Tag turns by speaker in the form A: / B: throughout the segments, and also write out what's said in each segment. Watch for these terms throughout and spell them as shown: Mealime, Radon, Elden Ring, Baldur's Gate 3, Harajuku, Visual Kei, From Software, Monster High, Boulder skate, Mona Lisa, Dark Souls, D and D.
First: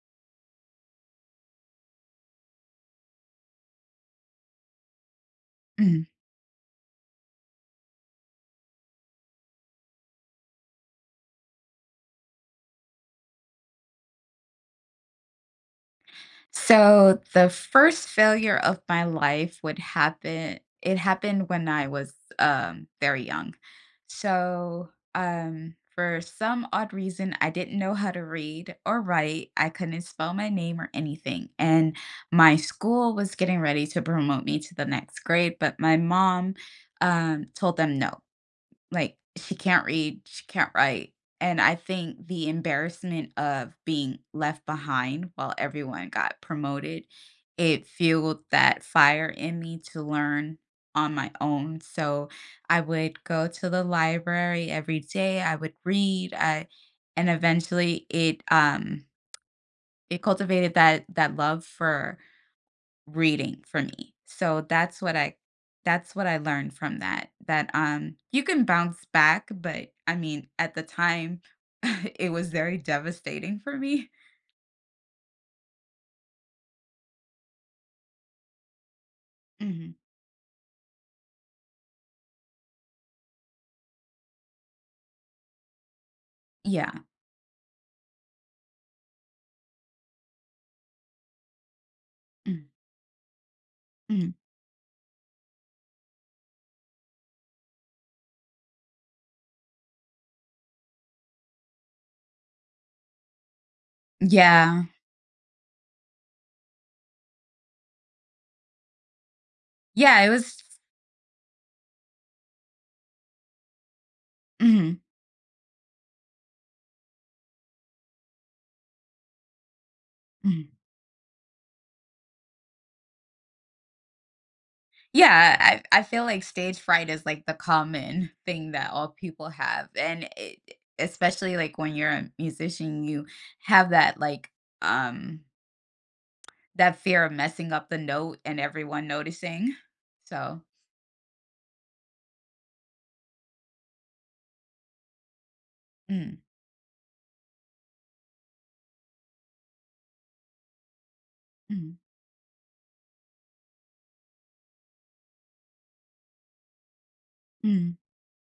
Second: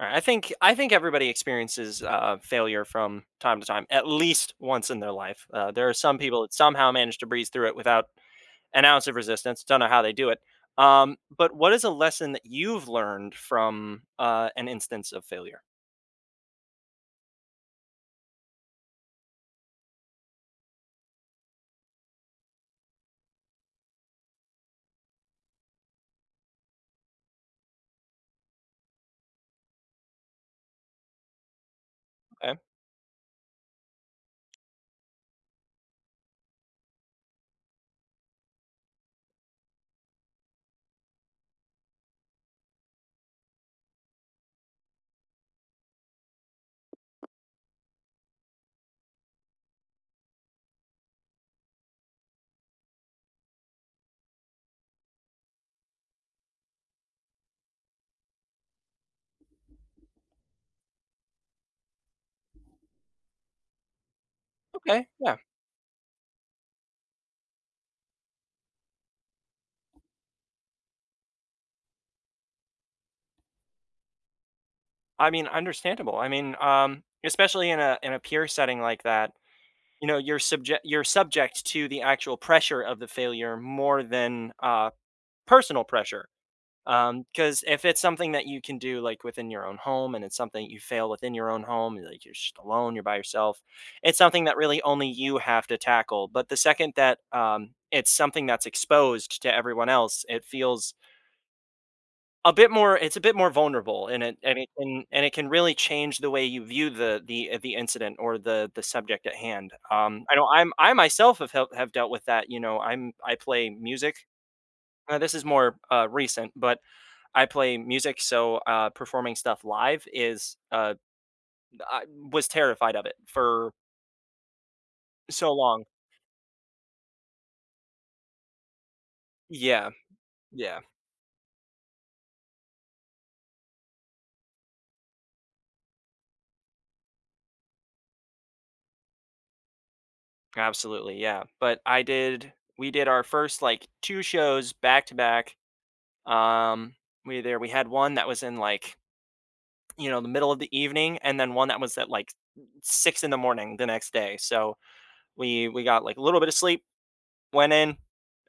A: Alright, I think everybody experiences, failure from time to time, at least once in their life. There are
B: Mm.
A: some people that somehow manage to breeze through it without an ounce of resistance, don't know how they do it. But what is a lesson that you've learned from, an instance of failure?
B: So the first failure of my life would happen it happened when I was very young. So for some odd reason I didn't know how to read or write. I couldn't spell my name or anything. And
A: Okay,
B: my school was getting ready to promote me to the next grade, but my mom told them no. Like, she can't read, she can't write, and I think the embarrassment of being left behind while everyone got promoted, it fueled that fire in me to learn on my own, so I would go to the library every day, I would read, I and eventually it cultivated that love for reading for me. So that's
A: okay,
B: what
A: yeah.
B: I that's what I learned from that. That you can bounce back, but I mean at the time it was very devastating for me.
A: I mean, understandable. I mean, especially in a peer setting like that,
B: Hmm.
A: you know, you're subject to the actual pressure of the failure more than, personal pressure.
B: Yeah.
A: Because if it's something that you can do, like, within your own home and it's something you fail within your own home, you're, like, you're just
B: Mm.
A: alone, you're by yourself, it's
B: Mhm.
A: something that really only you have to tackle, but the second that, it's something that's exposed to everyone else, it feels a bit more it's a bit more vulnerable, and it and it
B: Yeah.
A: can and it can really change the way you view the, the incident or the subject at hand.
B: Yeah, it
A: I know
B: was.
A: I myself have hel have dealt with that, you know, I play music.
B: Mhm,
A: This is more, recent, but I play music, so, performing stuff live is,
B: mhm.
A: uh I was terrified of it for so
B: Yeah, I
A: long.
B: I feel like stage fright is like the common thing that all people have
A: Yeah,
B: and
A: yeah,
B: especially like when you're a musician you have that like um that fear of messing up the note and everyone noticing. So,
A: absolutely, yeah, but I did we did our first, like, 2 shows back to back,
B: mm,
A: um, we had one that was in, like, you know, the middle of the evening, and then one that
B: mm,
A: was at, like, 6 in the morning the next day, so we got, like, a little bit of sleep, went
B: mm,
A: in,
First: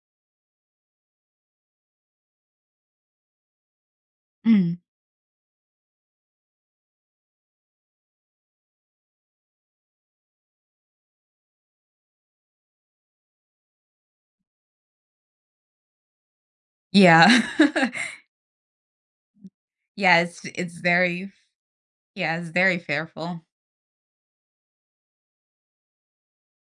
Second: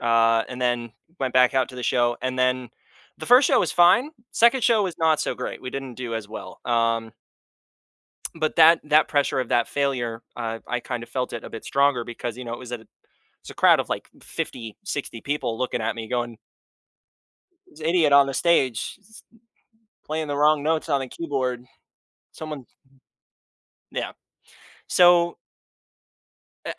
A: and then went back out to the show, and then the first show was fine. Second
B: mm.
A: show was not so great. We didn't do as well. But that pressure of that failure, I kind of felt it a bit stronger because you know it's a crowd of like 50, 60 people looking at me going,
B: Yeah.
A: "This idiot on the stage
B: Yeah,
A: playing the
B: it's
A: wrong notes on the
B: very,
A: keyboard."
B: yeah, it's
A: Someone,
B: very fearful.
A: yeah. So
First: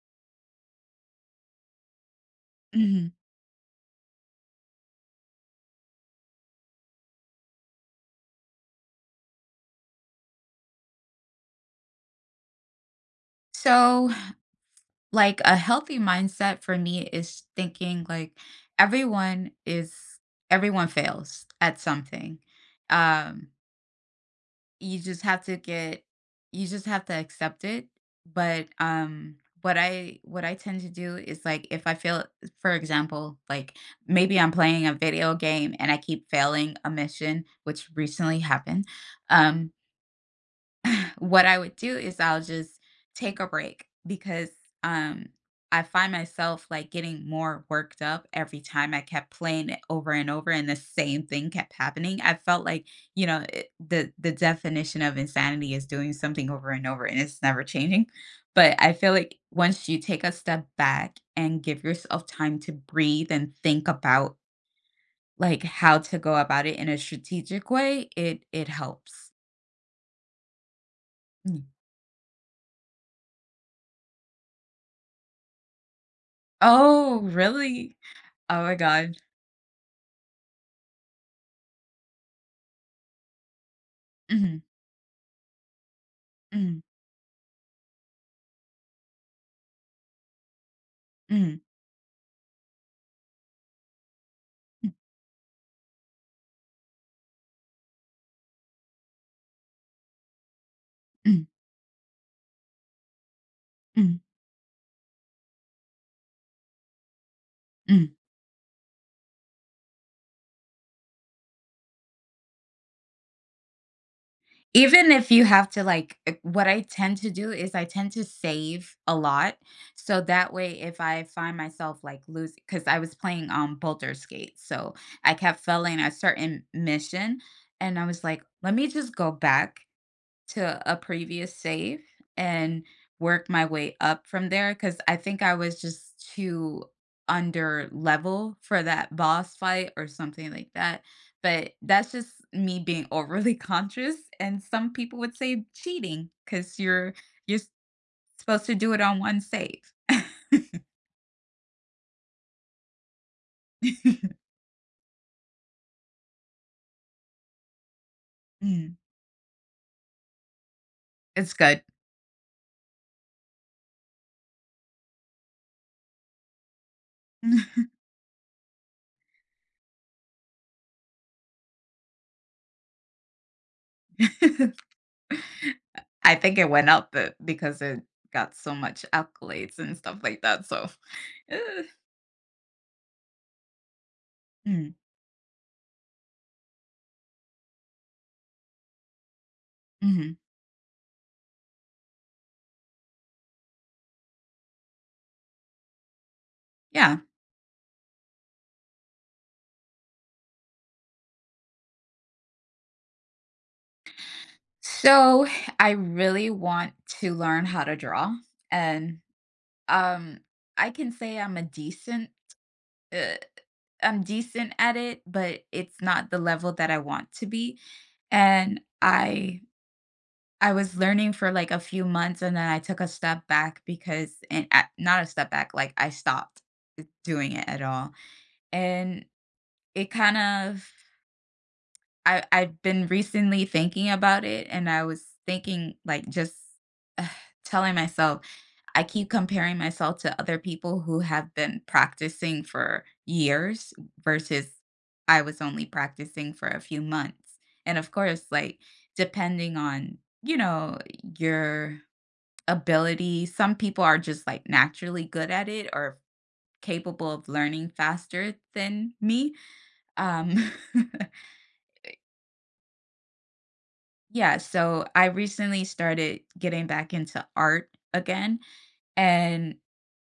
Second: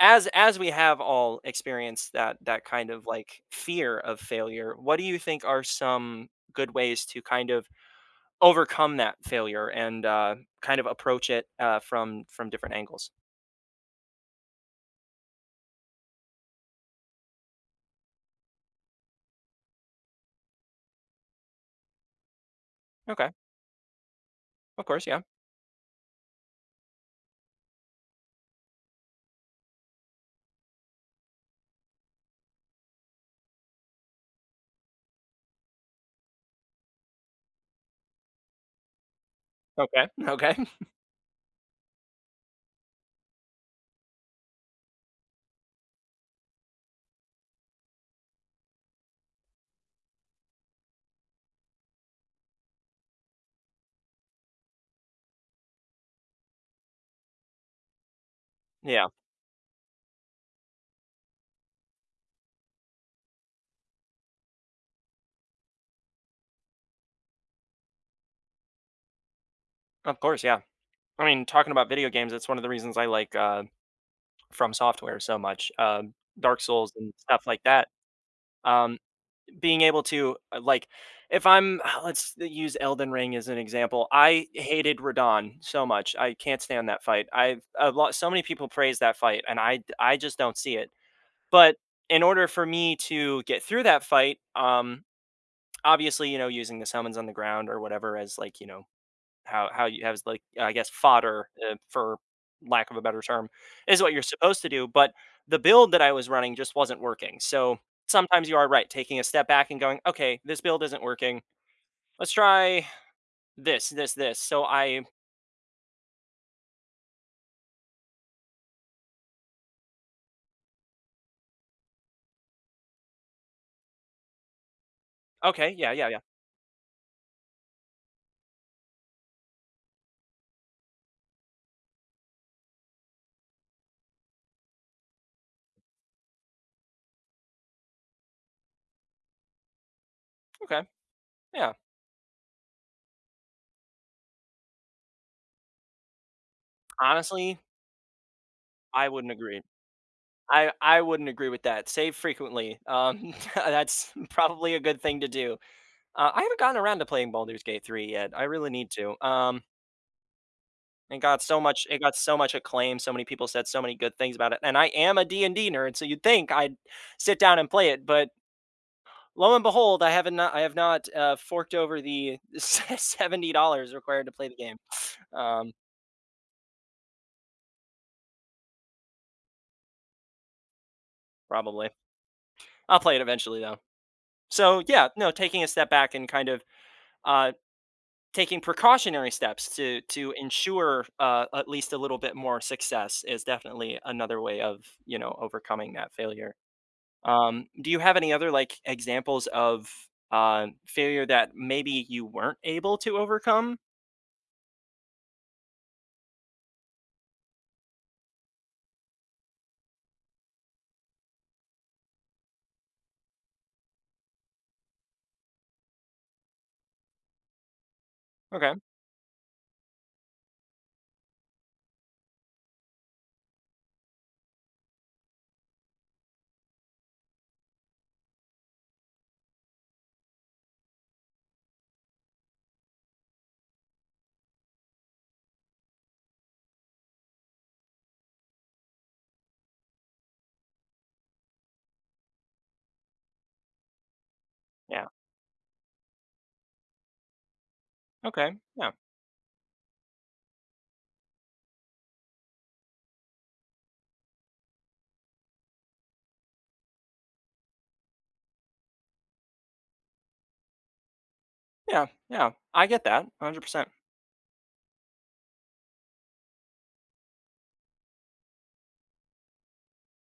A: as we have all experienced that kind of
B: Mhm.
A: like fear of failure, what do you think are some good ways to kind of overcome that failure and, kind of approach it, from different angles.
B: So, like, a healthy mindset for me is thinking like everyone is everyone fails at something.
A: Okay,
B: Um
A: of
B: You
A: course, yeah.
B: just have to accept it, but, what I tend to do is, like, if I feel for example, like, maybe I'm playing a video game and I keep failing a mission, which recently happened, um
A: Okay, okay.
B: what I would do is I'll just take a break because um I find myself like getting more worked up every time I kept playing it over and over and the same thing kept happening. I felt like, the definition of insanity is doing something over and over and it's never changing. But I
A: Yeah,
B: feel like once you take a step back and give yourself time to breathe and think about like how to go about it in a strategic way, it helps.
A: of course, yeah. I mean,
B: Mm.
A: talking about video games, it's one of the reasons I like, From Software so much, Dark Souls and
B: Oh,
A: stuff like that.
B: really? Oh my
A: Um,
B: god.
A: being able to, if I'm let's use Elden Ring as an example. I
B: Mhm,
A: hated Radon so much. I can't
B: mhm,
A: stand that fight. I've a lot so many people praise that fight, and I just don't see it.
B: mhm,
A: But in order for me to get through that fight,
B: mm,
A: obviously, you know, using the summons on the ground or whatever as like, you know, how you have like I guess
B: mm,
A: fodder for lack of a better term is what
B: mm,
A: you're supposed to do, but the build that I was running just wasn't working. So
B: mm.
A: sometimes you are right, taking a step back and going, okay, this build isn't working. Let's try this, this, this. So I,
B: Even if you have to like what I tend to do is I tend to save a lot, so that way if I find myself like losing, because I was playing, Boulder skate, so I kept
A: okay, yeah,
B: failing
A: yeah,
B: a
A: yeah,
B: certain mission, and I was like, "Let me just go back to a previous save and work my way up from there because I think I was just too under level for that boss fight or something like
A: okay,
B: that."
A: yeah.
B: But that's just me being overly conscious. And some people would say cheating because
A: Honestly,
B: you're s- supposed to do it
A: I
B: on
A: wouldn't
B: one
A: agree.
B: save.
A: I wouldn't agree with that. Save frequently. That's probably a good thing to do. I haven't gotten around to playing Baldur's Gate 3 yet. I really need
B: Mm,
A: to.
B: it's good.
A: It got so much acclaim. So many people said so many good things about it. And I am a D and d nerd, so you'd think I'd sit down and play it, but lo and behold, I have not forked over the $70 required to play the game. Um,
B: I think it went up, because it got so much accolades and stuff like that. So. eh,
A: probably. I'll play it eventually though. So,
B: mm,
A: yeah, no, taking a step back and kind of uh taking precautionary steps to
B: mhm.
A: ensure at least a little bit more success is definitely another way of you know overcoming that failure.
B: Yeah.
A: Um, do you have any other like examples of failure that maybe you weren't able to overcome?
B: So I really want to learn how to draw, and um, I can say uh, I'm decent at it, but it's not the level that I want to be.
A: Okay,
B: And I was learning for like a few months, and then I took a step back not a step back, like I stopped doing it at all, and it kind of I I've been recently thinking about it, and I was thinking like just, telling myself I keep comparing myself to other people who have been practicing for years versus
A: yeah,
B: I was only practicing for a few months. And of course,
A: okay,
B: like
A: yeah,
B: depending on, you know, your ability, some people are just like naturally good at it or capable of learning faster than me. Um
A: yeah, yeah, I get that 100%.
B: yeah, so I recently started getting back into art again. And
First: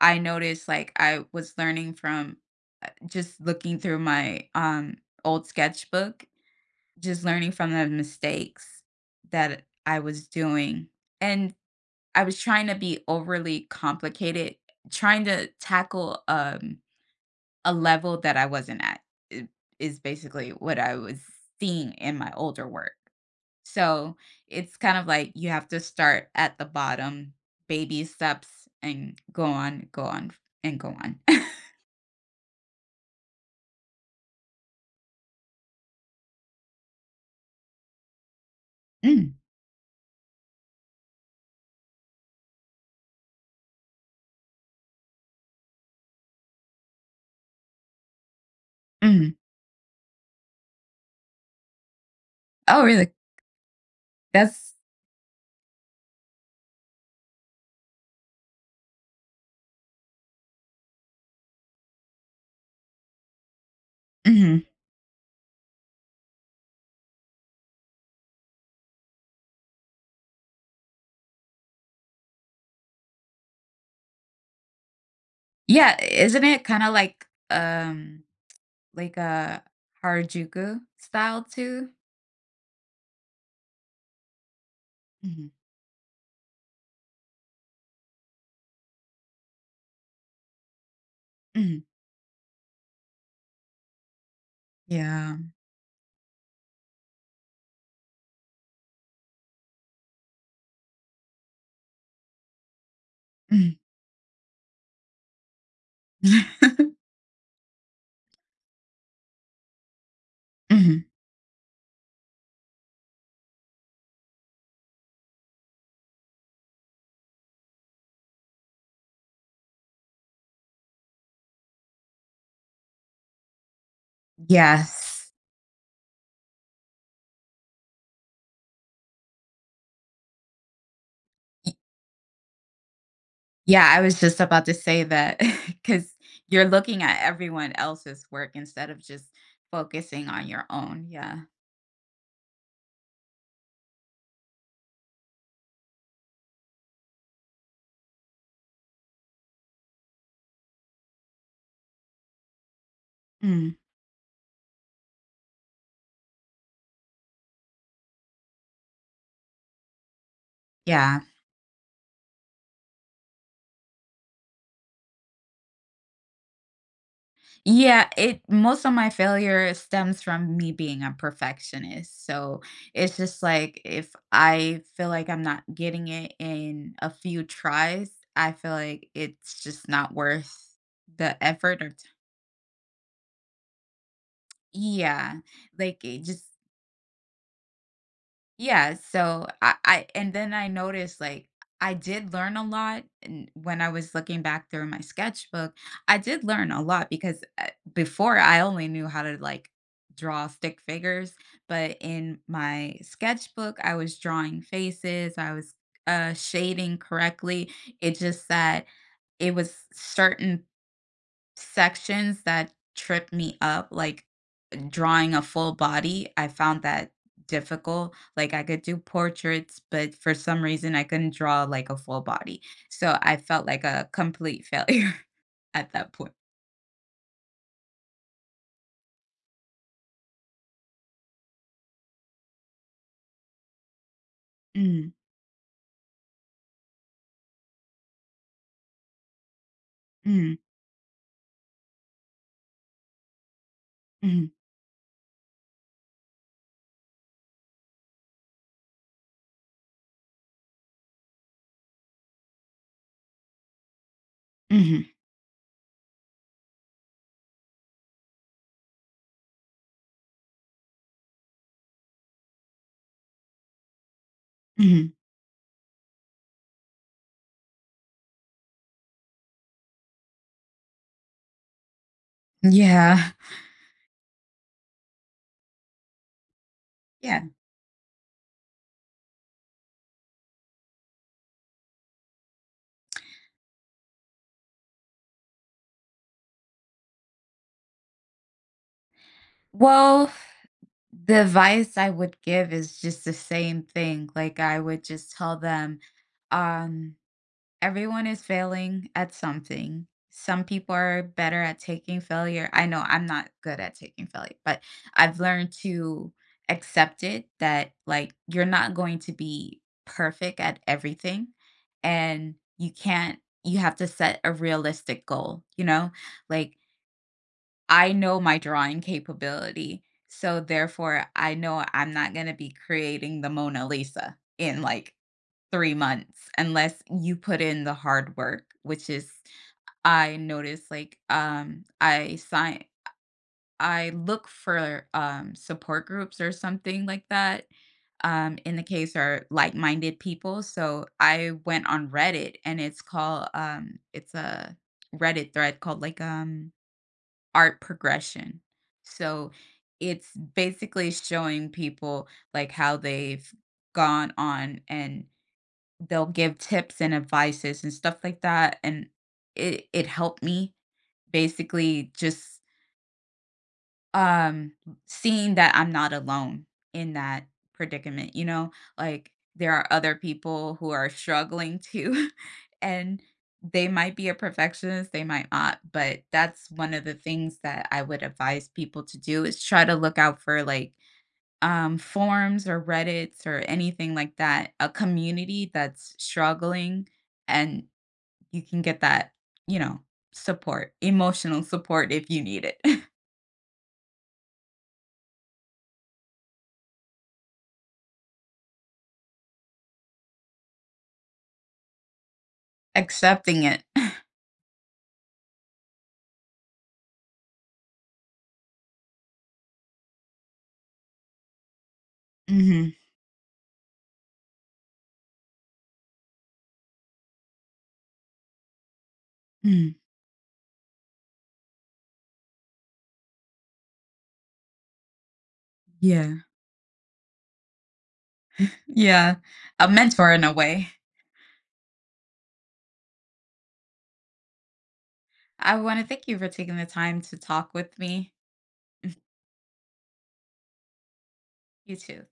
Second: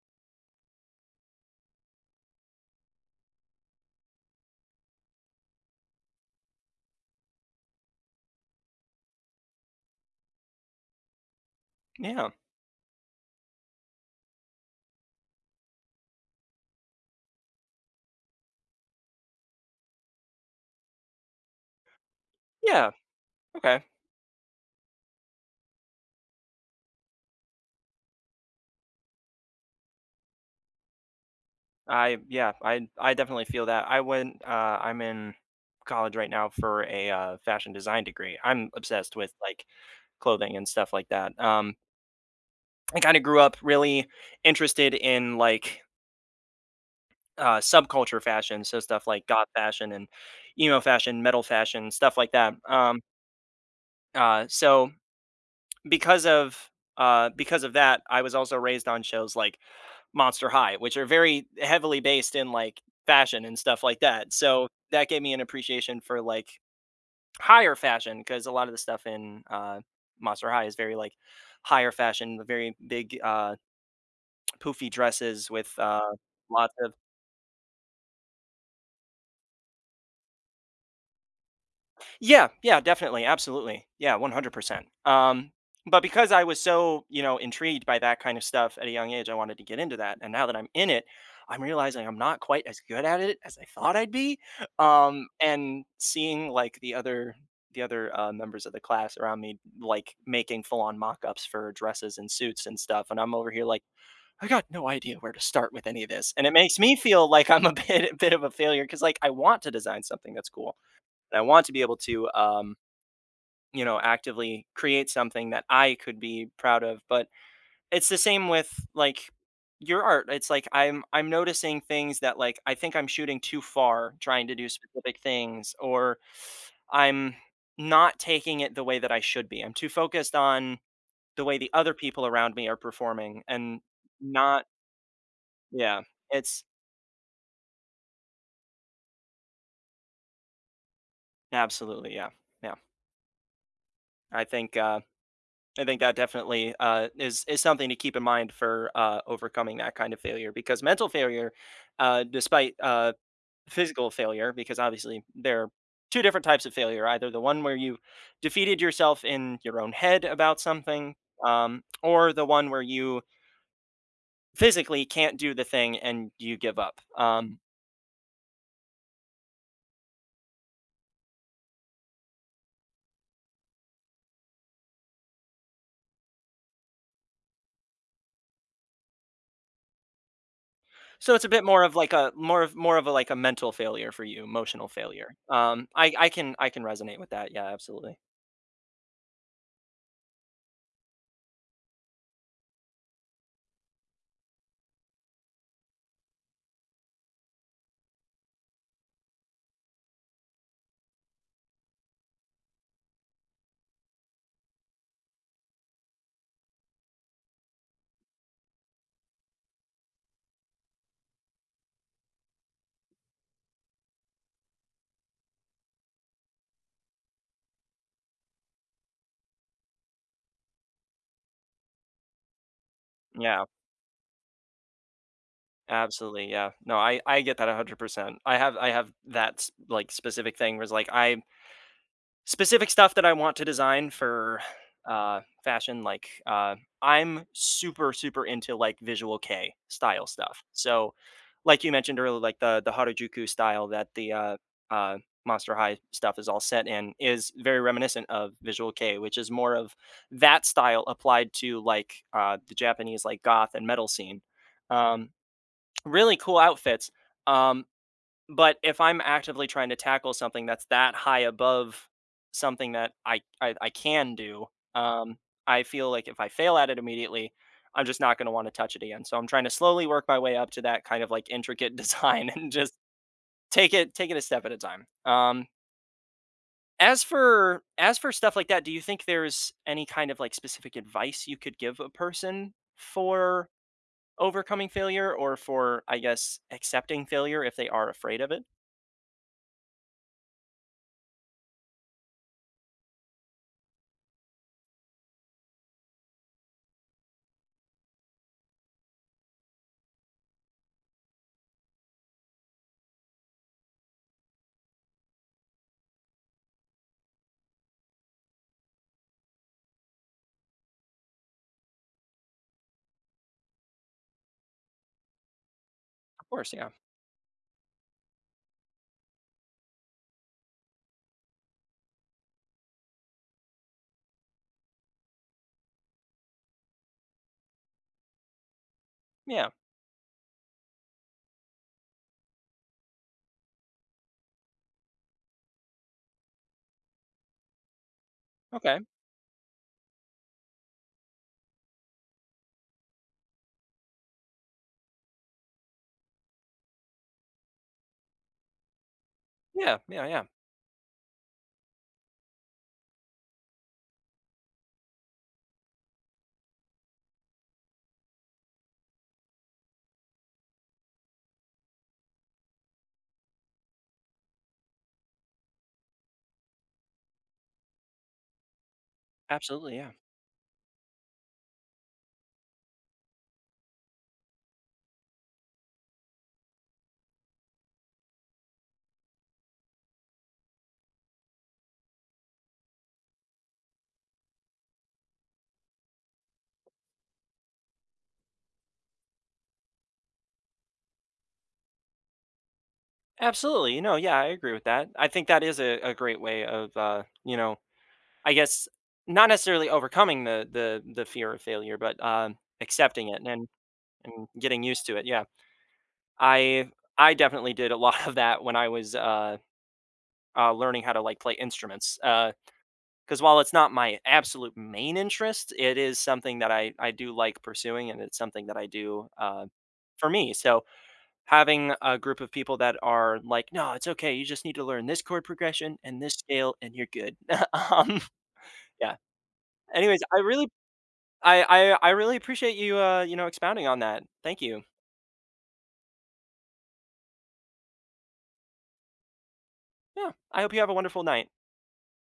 B: I noticed like I was learning from just looking through my old sketchbook, just learning from the mistakes that I was doing. And I
A: Yeah,
B: was trying to be overly complicated, trying to tackle a level that I wasn't at i- is basically what I was seeing in my older
A: yeah,
B: work.
A: okay.
B: So, it's kind of like you have to start at the bottom, baby steps, and go on, go on, and go on.
A: I Yeah, I definitely feel that. I'm in college right now for a fashion design degree. I'm obsessed with
B: Mm,
A: like clothing and stuff like that. I kind of grew up really interested in like subculture fashion, so stuff like
B: mhm.
A: goth fashion and emo fashion, metal fashion, stuff like that.
B: Oh, really? That's
A: So because of because of that, I was also raised on shows like Monster High, which are very heavily based in like fashion and stuff like that.
B: mhm.
A: So that gave me an appreciation for like higher fashion because a lot of the stuff in Monster High is very like higher fashion, very big poofy dresses with,
B: Yeah, isn't it
A: lots
B: kinda
A: of...
B: like a Harajuku style too?
A: Yeah, yeah, definitely, absolutely. Yeah, 100%.
B: Mhm,
A: But because I was so, you know, intrigued by that kind of stuff at a young age, I wanted to get into that, and now that I'm in it, I'm
B: mhm.
A: realizing I'm not quite as good at it as I thought I'd be,
B: Yeah.
A: and seeing, like, the other, members of the class around me, like, making full-on mock-ups for dresses and suits and stuff, and I'm over here
B: Mhm.
A: like I got no idea where to start with any of this, and it makes me feel like I'm a bit a bit of a failure. Because like, I want to design something that's cool,
B: Mhm.
A: and I want to be able to, you know, actively create something that I could be proud of, but it's the same with, like, your art. It's like I'm noticing things that, like, I think I'm shooting too far trying to do specific
B: Yes.
A: things, or I'm not taking it the way that I should be. I'm too focused on the way the other people around me are performing and
B: Yeah, I was just
A: not...
B: about to say that because
A: Yeah,
B: 'cause
A: it's...
B: you're looking at everyone else's work instead of just focusing on your own, yeah.
A: Absolutely, yeah, yeah. I think, uh, I think that definitely, is something to keep in mind for, overcoming that kind of failure because mental failure, despite,
B: Mm,
A: physical failure, because obviously there are 2 different types of failure, either the one where you defeated yourself in your own head about something,
B: yeah.
A: or the one where you physically can't do the thing and you give up,
B: Yeah, it most of my failure stems from me being a perfectionist, so it's just like if I feel like I'm not getting it in a few tries, I feel like it's just not worth
A: so
B: the
A: it's a bit
B: effort
A: more
B: or
A: of
B: t
A: like a more of a like a mental failure for you, emotional failure.
B: Yeah, like. It just
A: I can resonate with that. Yeah, absolutely.
B: Yeah, so I and then I noticed like I did learn a lot and when I was looking back through my sketchbook. I did learn a lot because, before I only knew how to like draw stick figures, but in my sketchbook I was drawing faces, I was shading correctly. It just that it was certain sections that tripped me up like drawing a full body, I found that difficult. Like I could do portraits, but for some reason I couldn't draw like a full body. So I
A: Yeah,
B: felt like a complete failure at that point.
A: absolutely. Yeah. No, I get that 100%. I have that like specific thing where it's like I specific stuff that I want to design for,
B: Mm,
A: fashion, like, I'm super, super into, like, visual Kei style
B: mm,
A: stuff. So, like you mentioned earlier, like, the Harajuku style that the,
B: mm,
A: uh, Monster High stuff is all set in is very reminiscent of visual Kei, which is more of that style applied to, like, the Japanese, like, goth and metal scene.
B: mhm,
A: Um, really cool outfits. Um, but if I'm actively trying to tackle something that's that high above something that I can do,
B: mhm.
A: um, I feel like if I fail at it immediately, I'm just not going to want to touch it again. So I'm trying to slowly work my way up to that kind of like intricate design and just
B: Yeah.
A: take it a step at a time.
B: Yeah.
A: As for stuff like that, do you think there's any kind of like specific advice you could give a person for overcoming failure or for I guess accepting failure if they are afraid of it?
B: Well, the advice I would give is just the same thing. Like I would just tell them. um, Everyone is failing at something. Some people are better at taking failure. I know I'm not good at taking failure, but I've learned to accept it that like you're not going to be perfect at everything and you can't you have to set a realistic goal, you know?
A: Of course,
B: Like
A: yeah.
B: I know my drawing capability. So therefore I know I'm not going to be creating the Mona Lisa in like 3 months unless you put in the hard work, which is
A: Yeah.
B: I noticed, like, I look for, support groups or something like that, in the
A: Okay.
B: case are like-minded people, so I went on Reddit and it's a Reddit thread called, like, art progression. So,
A: Yeah, yeah,
B: it's
A: yeah.
B: basically showing people, like, how they've gone on and they'll give tips and advices and stuff like that, and it helped me basically just, um, seeing that I'm not alone in that predicament, you know? Like, there are
A: Absolutely, yeah.
B: other people who are struggling too, and they might be a perfectionist, they might not, but that's one of the things that I would advise people to do is try to look out for, like, forums or Reddits or anything like that, a community that's struggling, and you can get that, you know, support, emotional support if you need it.
A: Absolutely, you know, yeah, I agree with that. I think that is a great way of you know, I guess not necessarily overcoming the fear of failure, but accepting it
B: Accepting it.
A: and getting used to it. Yeah. I I definitely did a lot of that when I was learning how to like play instruments. Uh,
B: Mhm,
A: because while it's not my absolute main interest, it is something that I do like pursuing, and it's something that I do,
B: mm,
A: for me. So having a group of people that are like, no, it's okay. You just need to learn this chord progression and this
B: yeah,
A: scale, and you're good. um, yeah.
B: yeah, a
A: Anyways,
B: mentor in a way.
A: I, I really appreciate you, you know, expounding on that. Thank you.
B: I want to thank you for taking the time to talk with me.
A: Yeah. I hope you have a wonderful night.
B: You too.